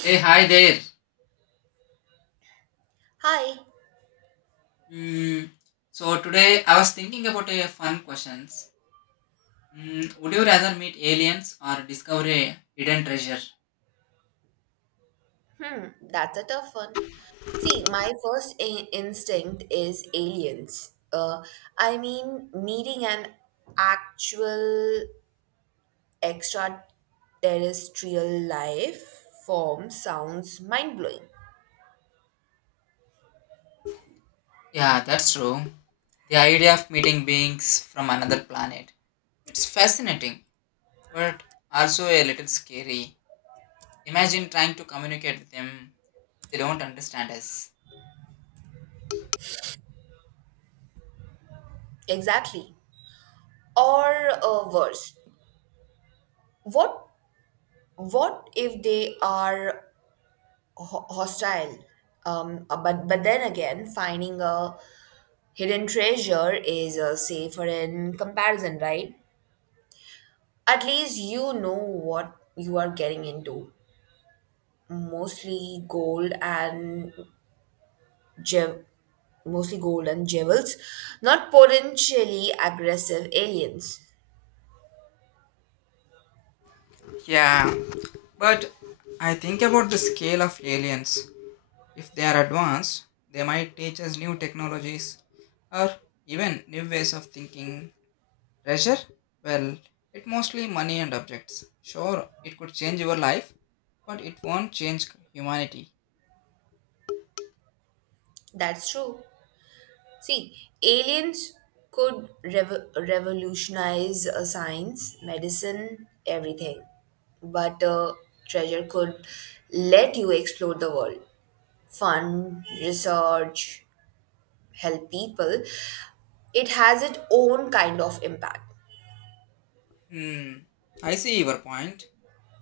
Hey, hi there. Hi, Mm, so today I was thinking about a fun questions. Would you rather meet aliens or discover a hidden treasure? that's a tough one. See, my first instinct is aliens. I mean, meeting an actual extraterrestrial life form sounds mind blowing. Yeah, that's true. The idea of meeting beings from another planet. It's fascinating, but also a little scary. Imagine trying to communicate with them. They don't understand us. Exactly. Or worse, what what if they are hostile? But then again, finding a hidden treasure is safer in comparison, right? At least you know what you are getting into. Mostly gold and jev- mostly gold and jewels, not potentially aggressive aliens. Yeah, but I think about the scale of aliens. If they are advanced, they might teach us new technologies or even new ways of thinking. Treasure? Well, it mostly money and objects. Sure, it could change your life, but it won't change humanity. That's true. See, aliens could revolutionize science, medicine, everything. But treasure could let you explore the world. Fun, research, help people. It has its own kind of impact. Hmm, I see your point,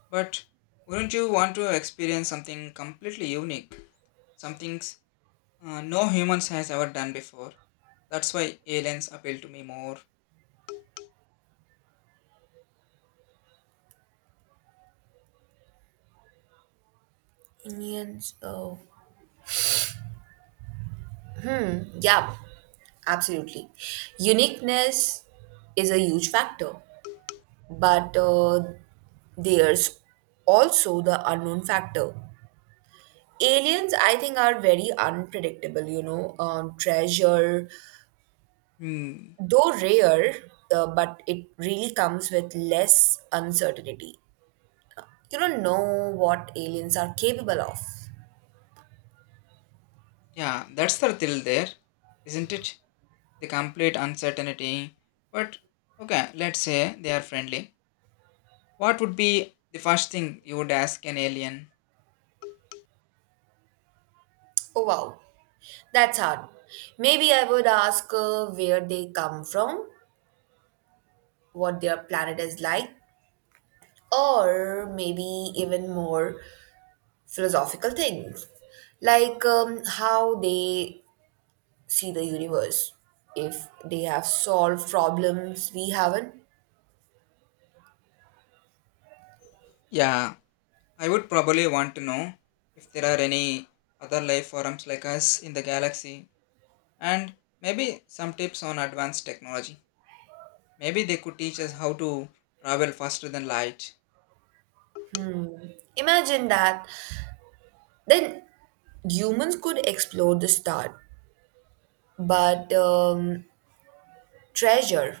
but wouldn't you want to experience something completely unique? Something no humans has ever done before. That's why aliens appeal to me more. Indians, oh, yeah, absolutely. Uniqueness is a huge factor, but there's also the unknown factor. Aliens, I think, are very unpredictable, treasure, Hmm. though rare, but it really comes with less uncertainty. You don't know what aliens are capable of. Yeah, that's the thrill there, isn't it? The complete uncertainty. But okay, let's say they are friendly. What would be the first thing you would ask an alien? Oh, wow, that's hard. Maybe I would ask where they come from, what their planet is like, or maybe even more philosophical things, like how they see the universe, if they have solved problems we haven't. Yeah, I would probably want to know if there are any other life forms like us in the galaxy and maybe some tips on advanced technology. Maybe they could teach us how to travel faster than light. Imagine that. Then humans could explore the star, but treasure,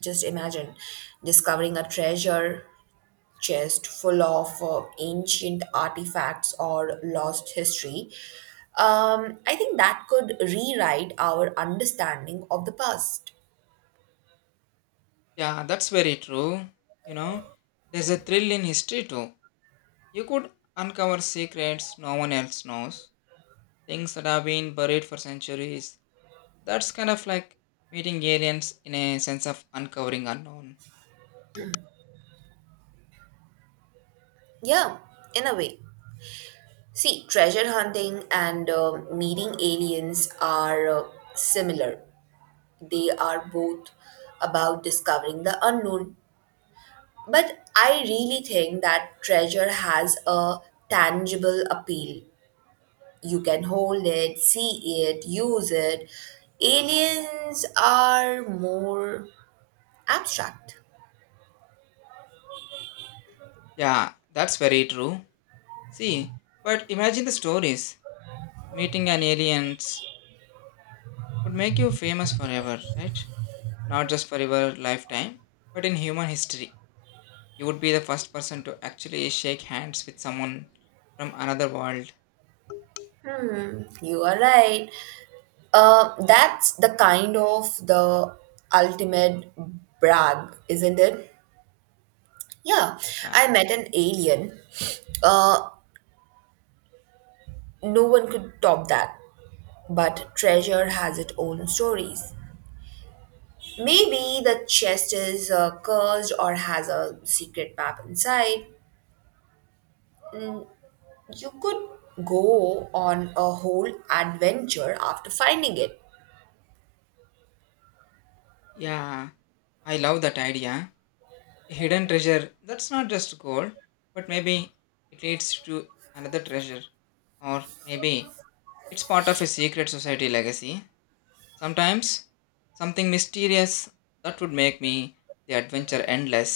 just imagine discovering a treasure chest full of ancient artifacts or lost history. Um, I think that could rewrite our understanding of the past. Yeah, that's very true. You know, there's a thrill in history too. You could uncover secrets no one else knows things that have been buried for centuries. That's kind of like meeting aliens in a sense of uncovering unknown. Yeah, in a way. See, treasure hunting and meeting aliens are similar. They are both about discovering the unknown. But I really think that treasure has a tangible appeal. You can hold it, see it, use it. Aliens are more abstract. Yeah, that's very true. See, but imagine the stories. Meeting an aliens would make you famous forever, right? Not just for your lifetime, but in human history. You would be the first person to actually shake hands with someone from another world. Hmm, you are right. That's the kind of the ultimate brag, isn't it? Yeah, I Yeah. met an alien. Uh, no one could top that. But treasure has its own stories. Maybe the chest is cursed or has a secret map inside. You could go on a whole adventure after finding it. Yeah, I love that idea. Hidden treasure that's not just gold, but maybe it leads to another treasure, or maybe it's part of a secret society legacy. Sometimes something mysterious that would make me the adventure endless.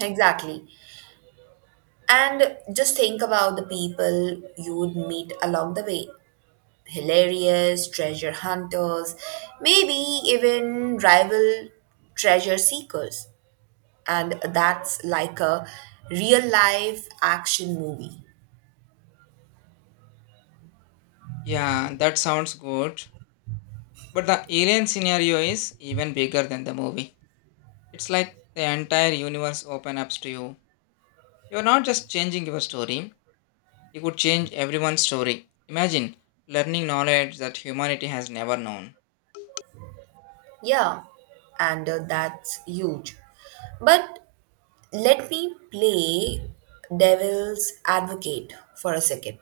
Exactly. And just think about the people you would meet along the way. Hilarious treasure hunters, maybe even rival treasure seekers. And that's like a real life action movie. Yeah, that sounds good, but the alien scenario is even bigger than the movie. It's like the entire universe open up to you. You're not just changing your story. You could change everyone's story. Imagine learning knowledge that humanity has never known. Yeah, and that's huge. But let me play devil's advocate for a second.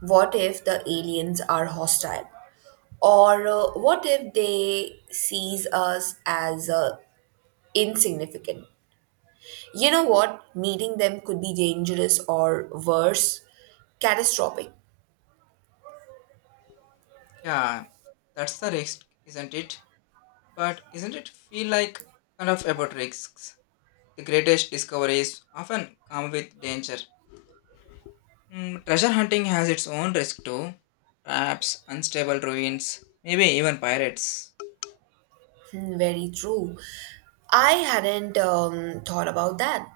What if the aliens are hostile? Or what if they sees us as insignificant? You know what? Meeting them could be dangerous or worse, catastrophic. Yeah, that's the risk, isn't it? But isn't it feel like kind of about risks? The greatest discoveries often come with danger. Treasure hunting has its own risk too. Traps, unstable ruins, maybe even pirates. Hmm, very true. I hadn't thought about that.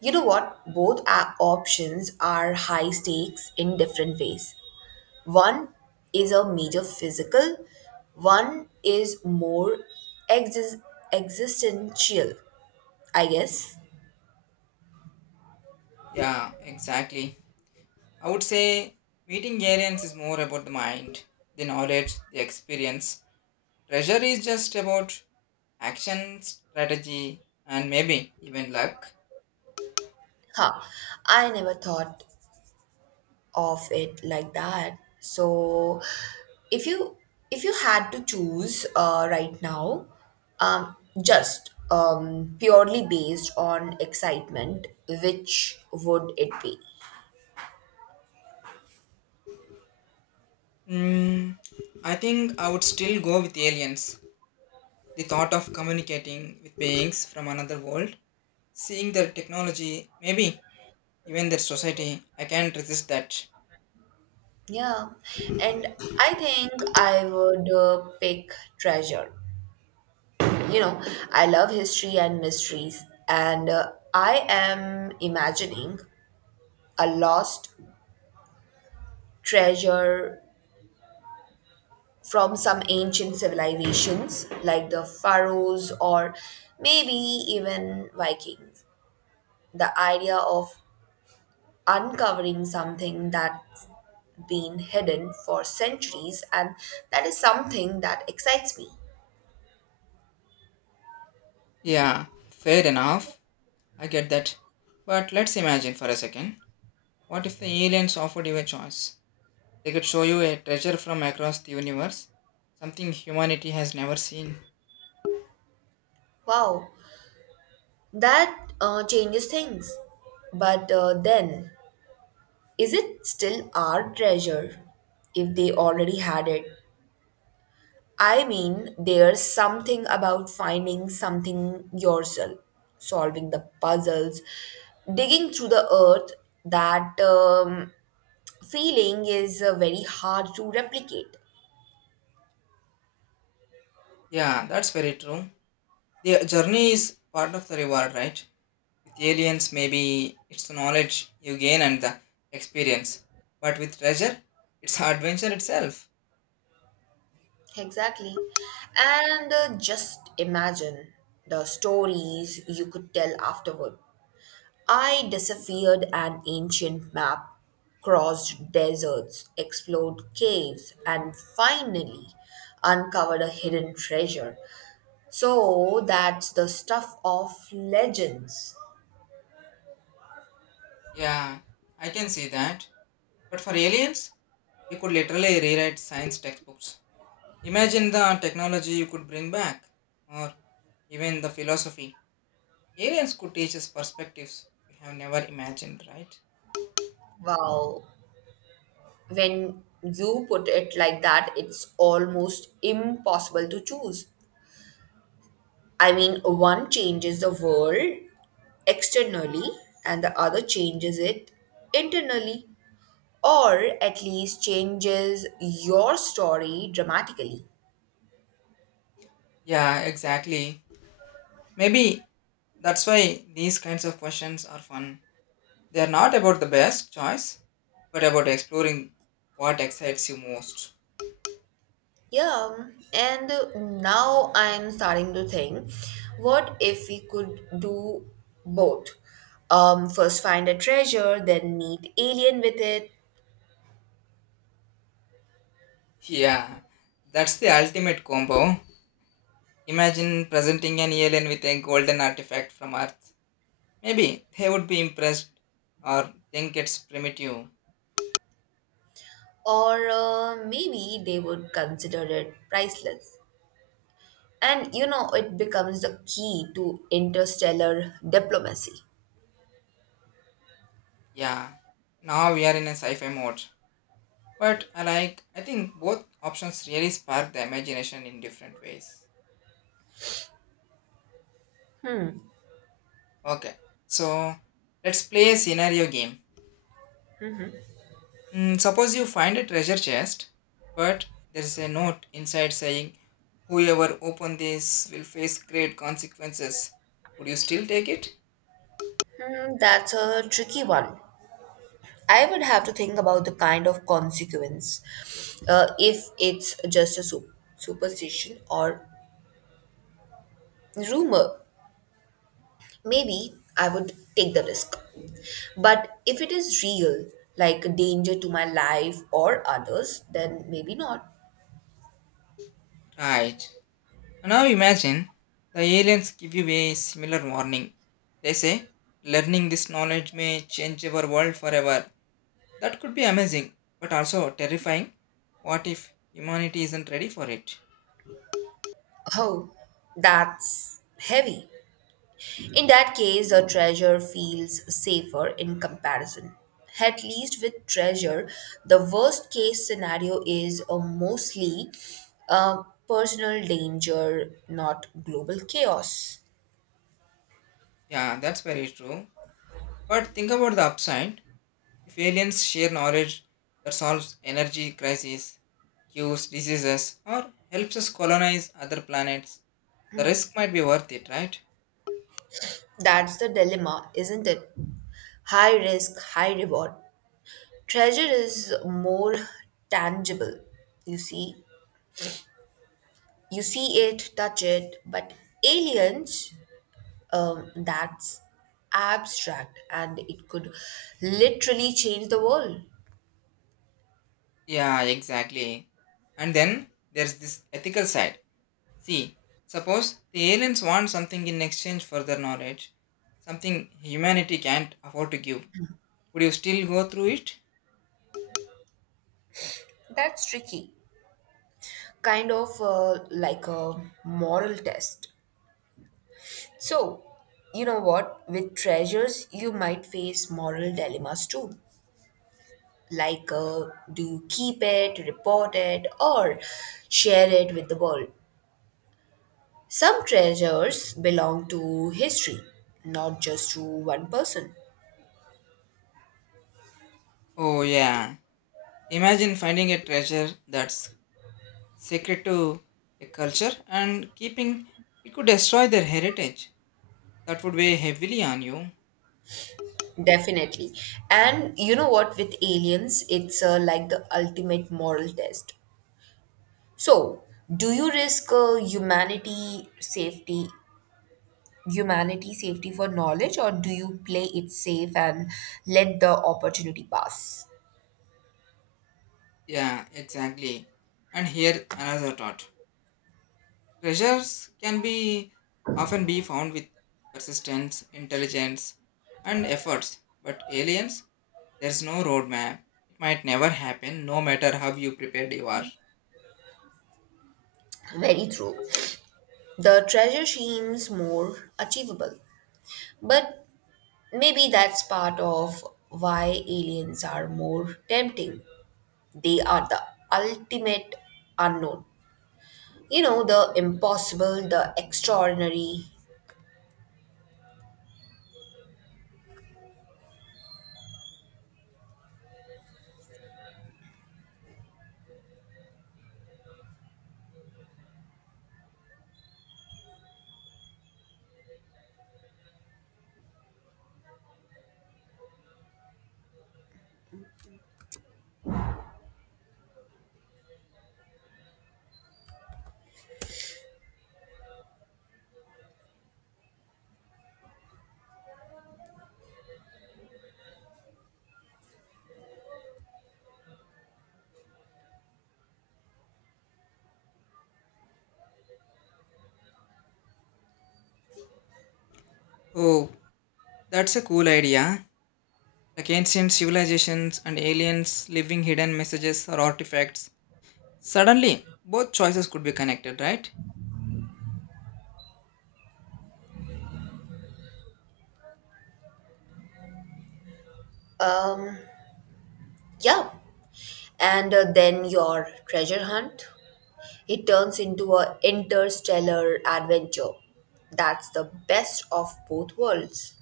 You know what? Both our options are high stakes in different ways. One is a major physical, one is more exis- existential, I guess. Yeah, exactly. I would say meeting aliens is more about the mind, the knowledge, the experience. Treasure is just about action, strategy, and maybe even luck. Huh. I never thought of it like that. So if you if you had to choose right now, um, just purely based on excitement, which would it be? Mm, I think I would still go with aliens. The thought of communicating with beings from another world, seeing their technology, maybe even their society, I can't resist that. Yeah, and I think I would pick treasure. You know, I love history and mysteries, and I am imagining a lost treasure from some ancient civilizations like the pharaohs or maybe even vikings. The idea of uncovering something that's been hidden for centuries, and that is something that excites me. Yeah, fair enough. I get that. But let's imagine for a second. What if the aliens offered you a choice? They could show you a treasure from across the universe, something humanity has never seen. Wow, that changes things, but then, is it still our treasure if they already had it? I mean, there's something about finding something yourself, solving the puzzles, digging through the earth. That feeling is very hard to replicate. Yeah, that's very true. The journey is part of the reward, right? With aliens, maybe it's the knowledge you gain and the experience. But with treasure, it's adventure itself. Exactly. And just imagine the stories you could tell afterward. I disappeared an ancient map, crossed deserts, explored caves, and finally uncovered a hidden treasure. So that's the stuff of legends. Yeah, I can see that. But for aliens, you could literally rewrite science textbooks. Imagine the technology you could bring back, or even the philosophy. Aliens could teach us perspectives we have never imagined, right? Wow. When you put it like that, it's almost impossible to choose. I mean, one changes the world externally and the other changes it internally, or at least changes your story dramatically. Yeah, exactly. Maybe that's why these kinds of questions are fun. They are not about the best choice, but about exploring what excites you most. Yeah, and now I'm starting to think, what if we could do both? First find a treasure, then meet alien with it, Yeah, that's the ultimate combo. Imagine presenting an alien with a golden artifact from Earth. Maybe they would be impressed or think it's primitive. or maybe they would consider it priceless. And you know, it becomes the key to interstellar diplomacy. Yeah, now we are in a sci fi mode. But I think both options really spark the imagination in different ways. Okay, so let's play a scenario game. Suppose you find a treasure chest, but there is a note inside saying, Whoever open this will face great consequences. Would you still take it? Hmm, that's a tricky one. I would have to think about the kind of consequence, if it's just a superstition or rumor. Maybe I would take the risk. But if it is real, like a danger to my life or others, then maybe not. Right. Now imagine the aliens give you a similar warning. They say, learning this knowledge may change our world forever. That could be amazing, but also terrifying. What if humanity isn't ready for it? Oh, that's heavy. In that case, a treasure feels safer in comparison. At least with treasure, the worst case scenario is a mostly uh, personal danger, not global chaos. Yeah, that's very true. But think about the upside. If aliens share knowledge that solves energy crisis, cures diseases, or helps us colonize other planets. The risk might be worth it, right? That's the dilemma, isn't it? High risk, high reward. Treasure is more tangible, you see. You see it, touch it, but aliens, that's abstract, and it could literally change the world. Yeah, exactly. And then there's this ethical side. See, suppose the aliens want something in exchange for their knowledge, something humanity can't afford to give. Would you still go through it? That's tricky, kind of like a moral test. So, you know what? With treasures, you might face moral dilemmas too. Like, do you keep it, report it, or share it with the world? Some treasures belong to history, not just to one person. Oh, yeah. Imagine finding a treasure that's sacred to a culture and keeping it could destroy their heritage. That would weigh heavily on you. Definitely. And you know what, with aliens, it's like the ultimate moral test. So, do you risk humanity safety for knowledge, or do you play it safe and let the opportunity pass? Yeah, exactly. And here another thought. Treasures can be often be found with persistence, intelligence, and efforts. But aliens, there's no roadmap. It might never happen, no matter how you prepared you are. Very true. The treasure seems more achievable, but maybe that's part of why aliens are more tempting. They are the ultimate unknown. You know, the impossible, the extraordinary. Oh, that's a cool idea. Like ancient civilizations and aliens leaving hidden messages or artifacts. Suddenly, both choices could be connected, right? um yeah, and then your treasure hunt, it turns into a interstellar adventure. That's the best of both worlds.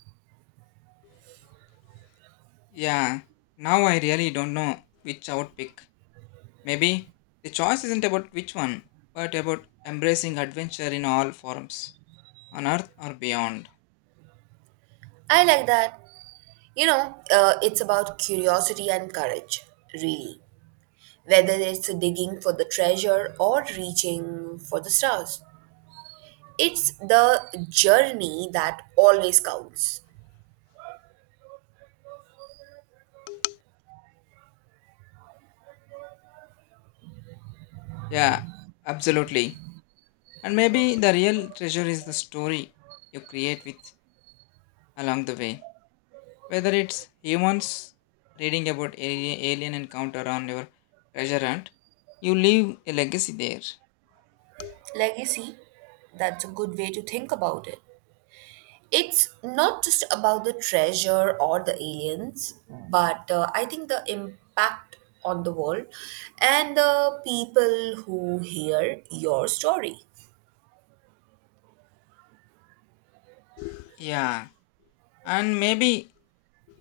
Yeah, now I really don't know which I would pick. Maybe the choice isn't about which one, but about embracing adventure in all forms, on earth or beyond. I like that. You know, it's about curiosity and courage, really. Whether it's digging for the treasure or reaching for the stars, it's the journey that always counts. Yeah, absolutely. And maybe the real treasure is the story you create with along the way. Whether it's humans reading about alien encounter on your treasure hunt, you leave a legacy there. Legacy, that's a good way to think about it. It's not just about the treasure or the aliens, but I think the impact on the world and the people who hear your story. Yeah, and maybe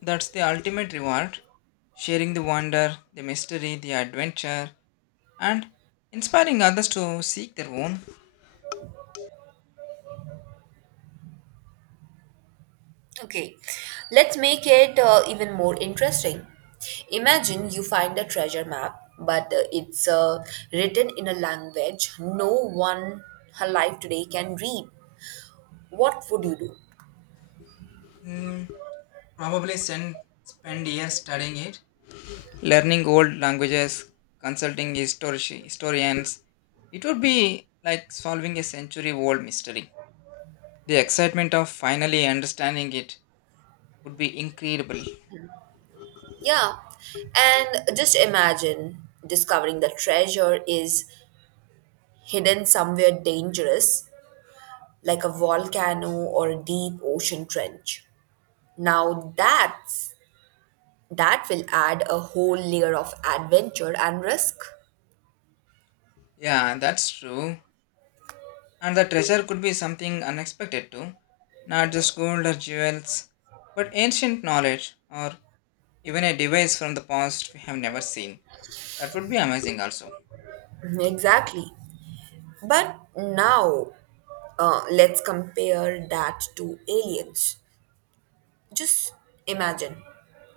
that's the ultimate reward sharing the wonder, the mystery, the adventure, and inspiring others to seek their own. Okay, let's make it even more interesting. Imagine you find a treasure map, but it's written in a language no one alive today can read. What would you do? Mm, probably spend years studying it, learning old languages, consulting historians. It would be like solving a century old mystery. The excitement of finally understanding it would be incredible. Yeah. And just imagine discovering the treasure is hidden somewhere dangerous, like a volcano or a deep ocean trench. Now that will add a whole layer of adventure and risk. Yeah, that's true. And the treasure could be something unexpected too, not just gold or jewels, but ancient knowledge or even a device from the past we have never seen. That would be amazing also. Exactly. But now let's compare that to aliens. Just imagine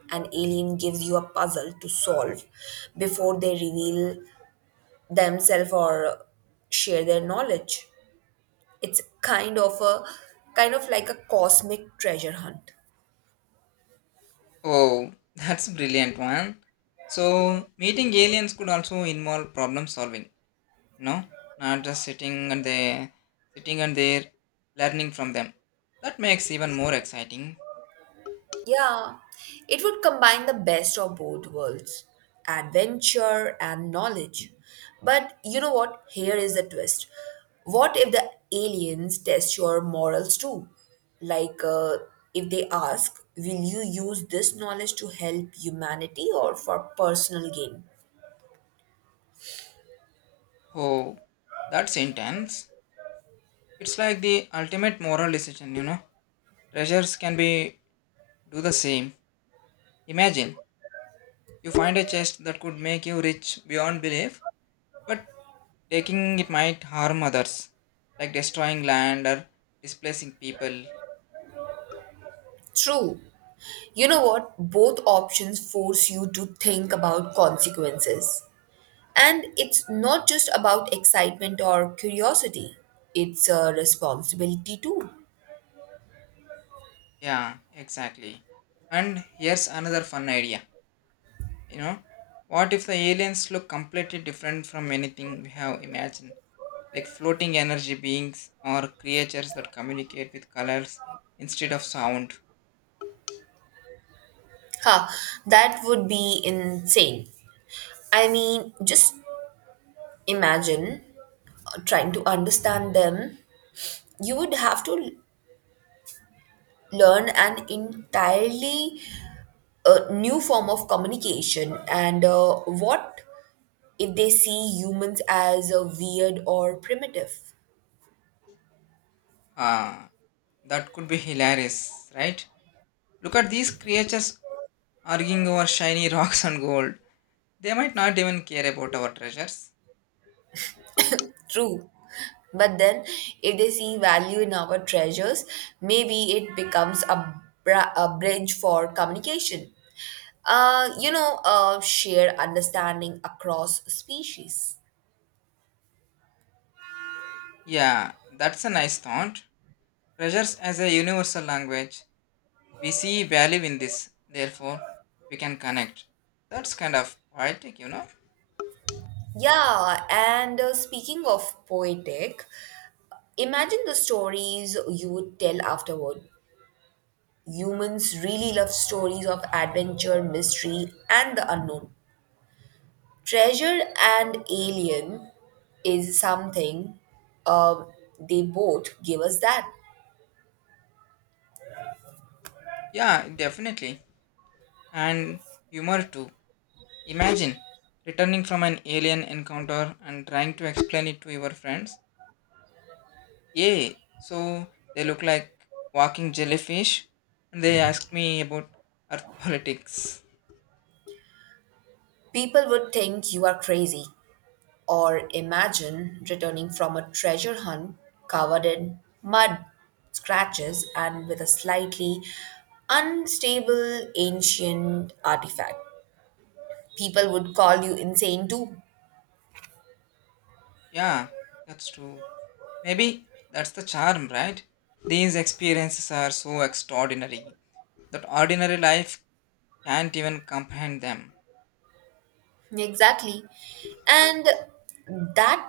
an alien gives you a puzzle to solve before they reveal themselves or share their knowledge. It's kind of like a cosmic treasure hunt. Oh, that's brilliant one. So meeting aliens could also involve problem solving, no? Not just sitting and there learning from them. That makes even more exciting. Yeah, it would combine the best of both worlds, adventure and knowledge. But you know what? Here is the twist. What if the aliens test your morals too? Like, if they ask, will you use this knowledge to help humanity or for personal gain? Oh, that's intense. It's like the ultimate moral decision. Treasures can be do the same. Imagine you find a chest that could make you rich beyond belief, but taking it might harm others, like destroying land or displacing people. True. You know what? Both options force you to think about consequences. And it's not just about excitement or curiosity, it's a responsibility too. Yeah, exactly. And here's another fun idea. You know, what if the aliens look completely different from anything we have imagined? Like floating energy beings or creatures that communicate with colors instead of sound. Ha, that would be insane. I mean, just imagine trying to understand them. You would have to learn an entirely new form of communication, and what if they see humans as a weird or primitive. Ah, that could be hilarious, right? Look at these creatures arguing over shiny rocks and gold. They might not even care about our treasures. True. But then, if they see value in our treasures, maybe it becomes a, a bridge for communication. You know, shared understanding across species. Yeah, that's a nice thought. Treasures as a universal language. We see value in this, therefore, we can connect. That's kind of poetic, you know? Yeah, and speaking of poetic, imagine the stories you would tell afterward. Humans really love stories of adventure, mystery, and the unknown. Treasure and Alien is something, um, they both give us that. Yeah, definitely. And humor too. Imagine returning from an alien encounter and trying to explain it to your friends. Yay! So they look like walking jellyfish and they asked me about earth politics. People would think you are crazy, or imagine returning from a treasure hunt covered in mud, scratches, and with a slightly unstable ancient artifact. People would call you insane too. Yeah, that's true. Maybe that's the charm, right? These experiences are so extraordinary that ordinary life can't even comprehend them. Exactly. And that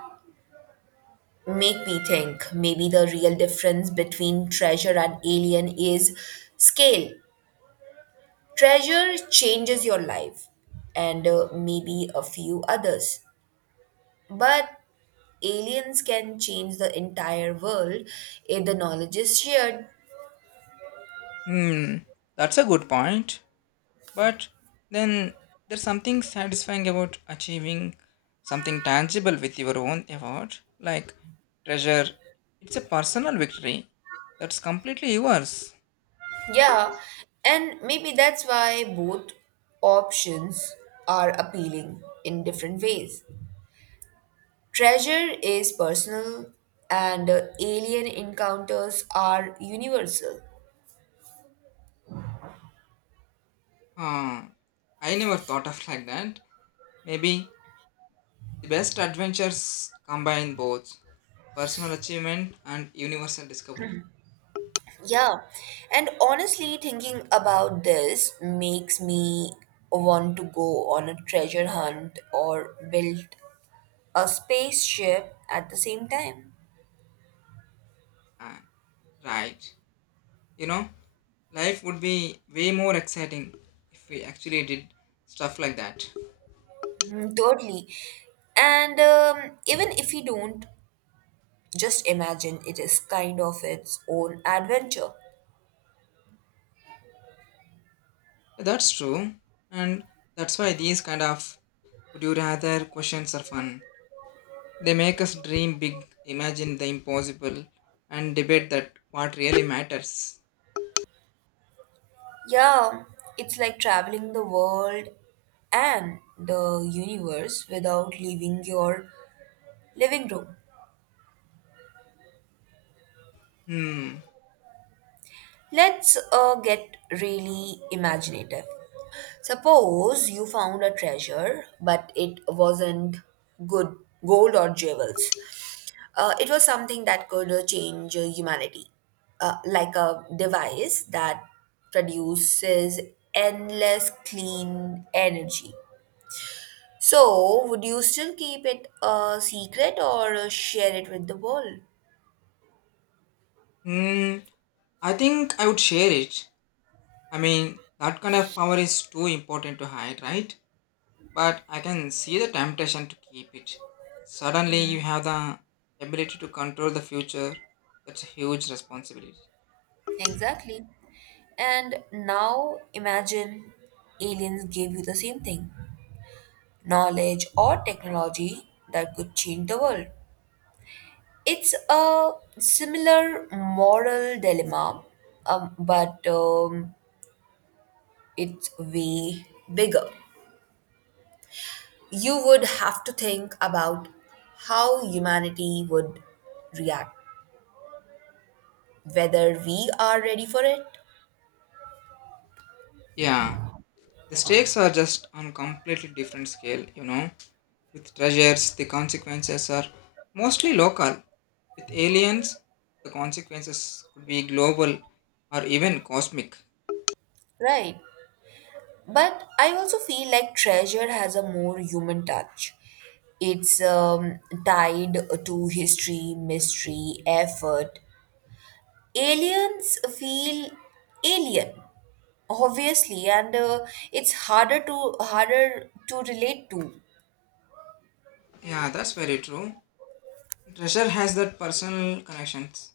make me think maybe the real difference between treasure and alien is scale. Treasure changes your life and maybe a few others. But aliens can change the entire world if the knowledge is shared. Hmm, that's a good point. But then there's something satisfying about achieving something tangible with your own effort, like treasure. It's a personal victory that's completely yours. Yeah, and maybe that's why both options are appealing in different ways. Treasure is personal, and alien encounters are universal. Huh. I never thought of like that. Maybe the best adventures combine both: personal achievement and universal discovery. Yeah, and honestly, thinking about this makes me want to go on a treasure hunt or build a spaceship at the same time. Ah, right, you know, life would be way more exciting if we actually did stuff like that. Mm, totally. And even if you don't, just imagine it is kind of its own adventure. That's true, and that's why these kind of would you rather questions are fun. They make us dream big, imagine the impossible, and debate that what really matters. Yeah, it's like traveling the world and the universe without leaving your living room. Hmm. Let's get really imaginative. Suppose you found a treasure, but it wasn't good gold or jewels. It was something that could change humanity, like a device that produces endless clean energy. So, would you still keep it a secret or share it with the world? Hmm. I think I would share it. I mean, that kind of power is too important to hide, right? But I can see the temptation to keep it. Suddenly, you have the ability to control the future. That's a huge responsibility. Exactly. And now imagine aliens gave you the same thing, knowledge or technology that could change the world. It's a similar moral dilemma, but it's way bigger. You would have to think about how humanity would react, whether we are ready for it. Yeah, the stakes are just on completely different scale. With treasures, the consequences are mostly local. With aliens, the consequences could be global or even cosmic. Right. But I also feel like treasure has a more human touch. It's tied to history, mystery, effort. Aliens feel alien, obviously, and it's harder to relate to. Yeah, that's very true. Treasure has that personal connections.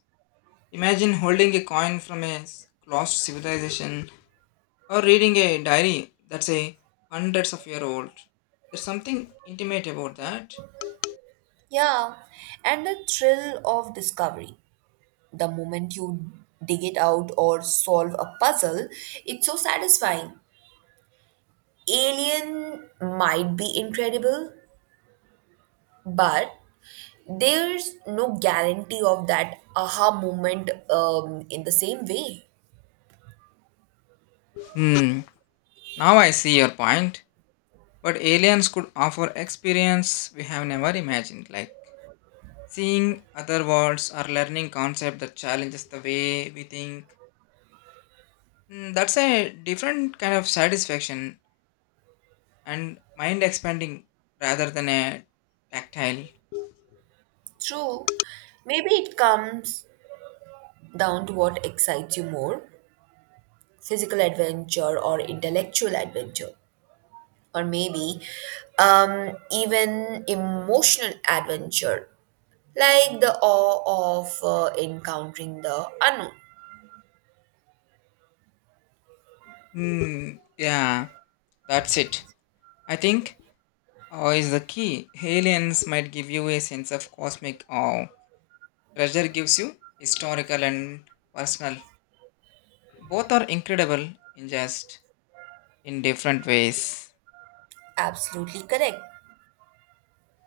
Imagine holding a coin from a lost civilization or reading a diary that's a hundreds of year old. There's something intimate about that. Yeah, and the thrill of discovery. The moment you dig it out or solve a puzzle, it's so satisfying. Alien might be incredible, but there's no guarantee of that aha moment in the same way. hmm Now I see your point, but aliens could offer experience we have never imagined, like seeing other worlds or learning concept that challenges the way we think. That's a different kind of satisfaction and mind expanding rather than a tactile. True, maybe it comes down to what excites you more, physical adventure or intellectual adventure, or maybe even emotional adventure, like the awe of encountering the unknown. Hmm. Yeah, that's it, I think. Awe is the key. Aliens might give you a sense of cosmic awe. Treasure gives you historical and personal. Both are incredible in just in different ways. Absolutely correct.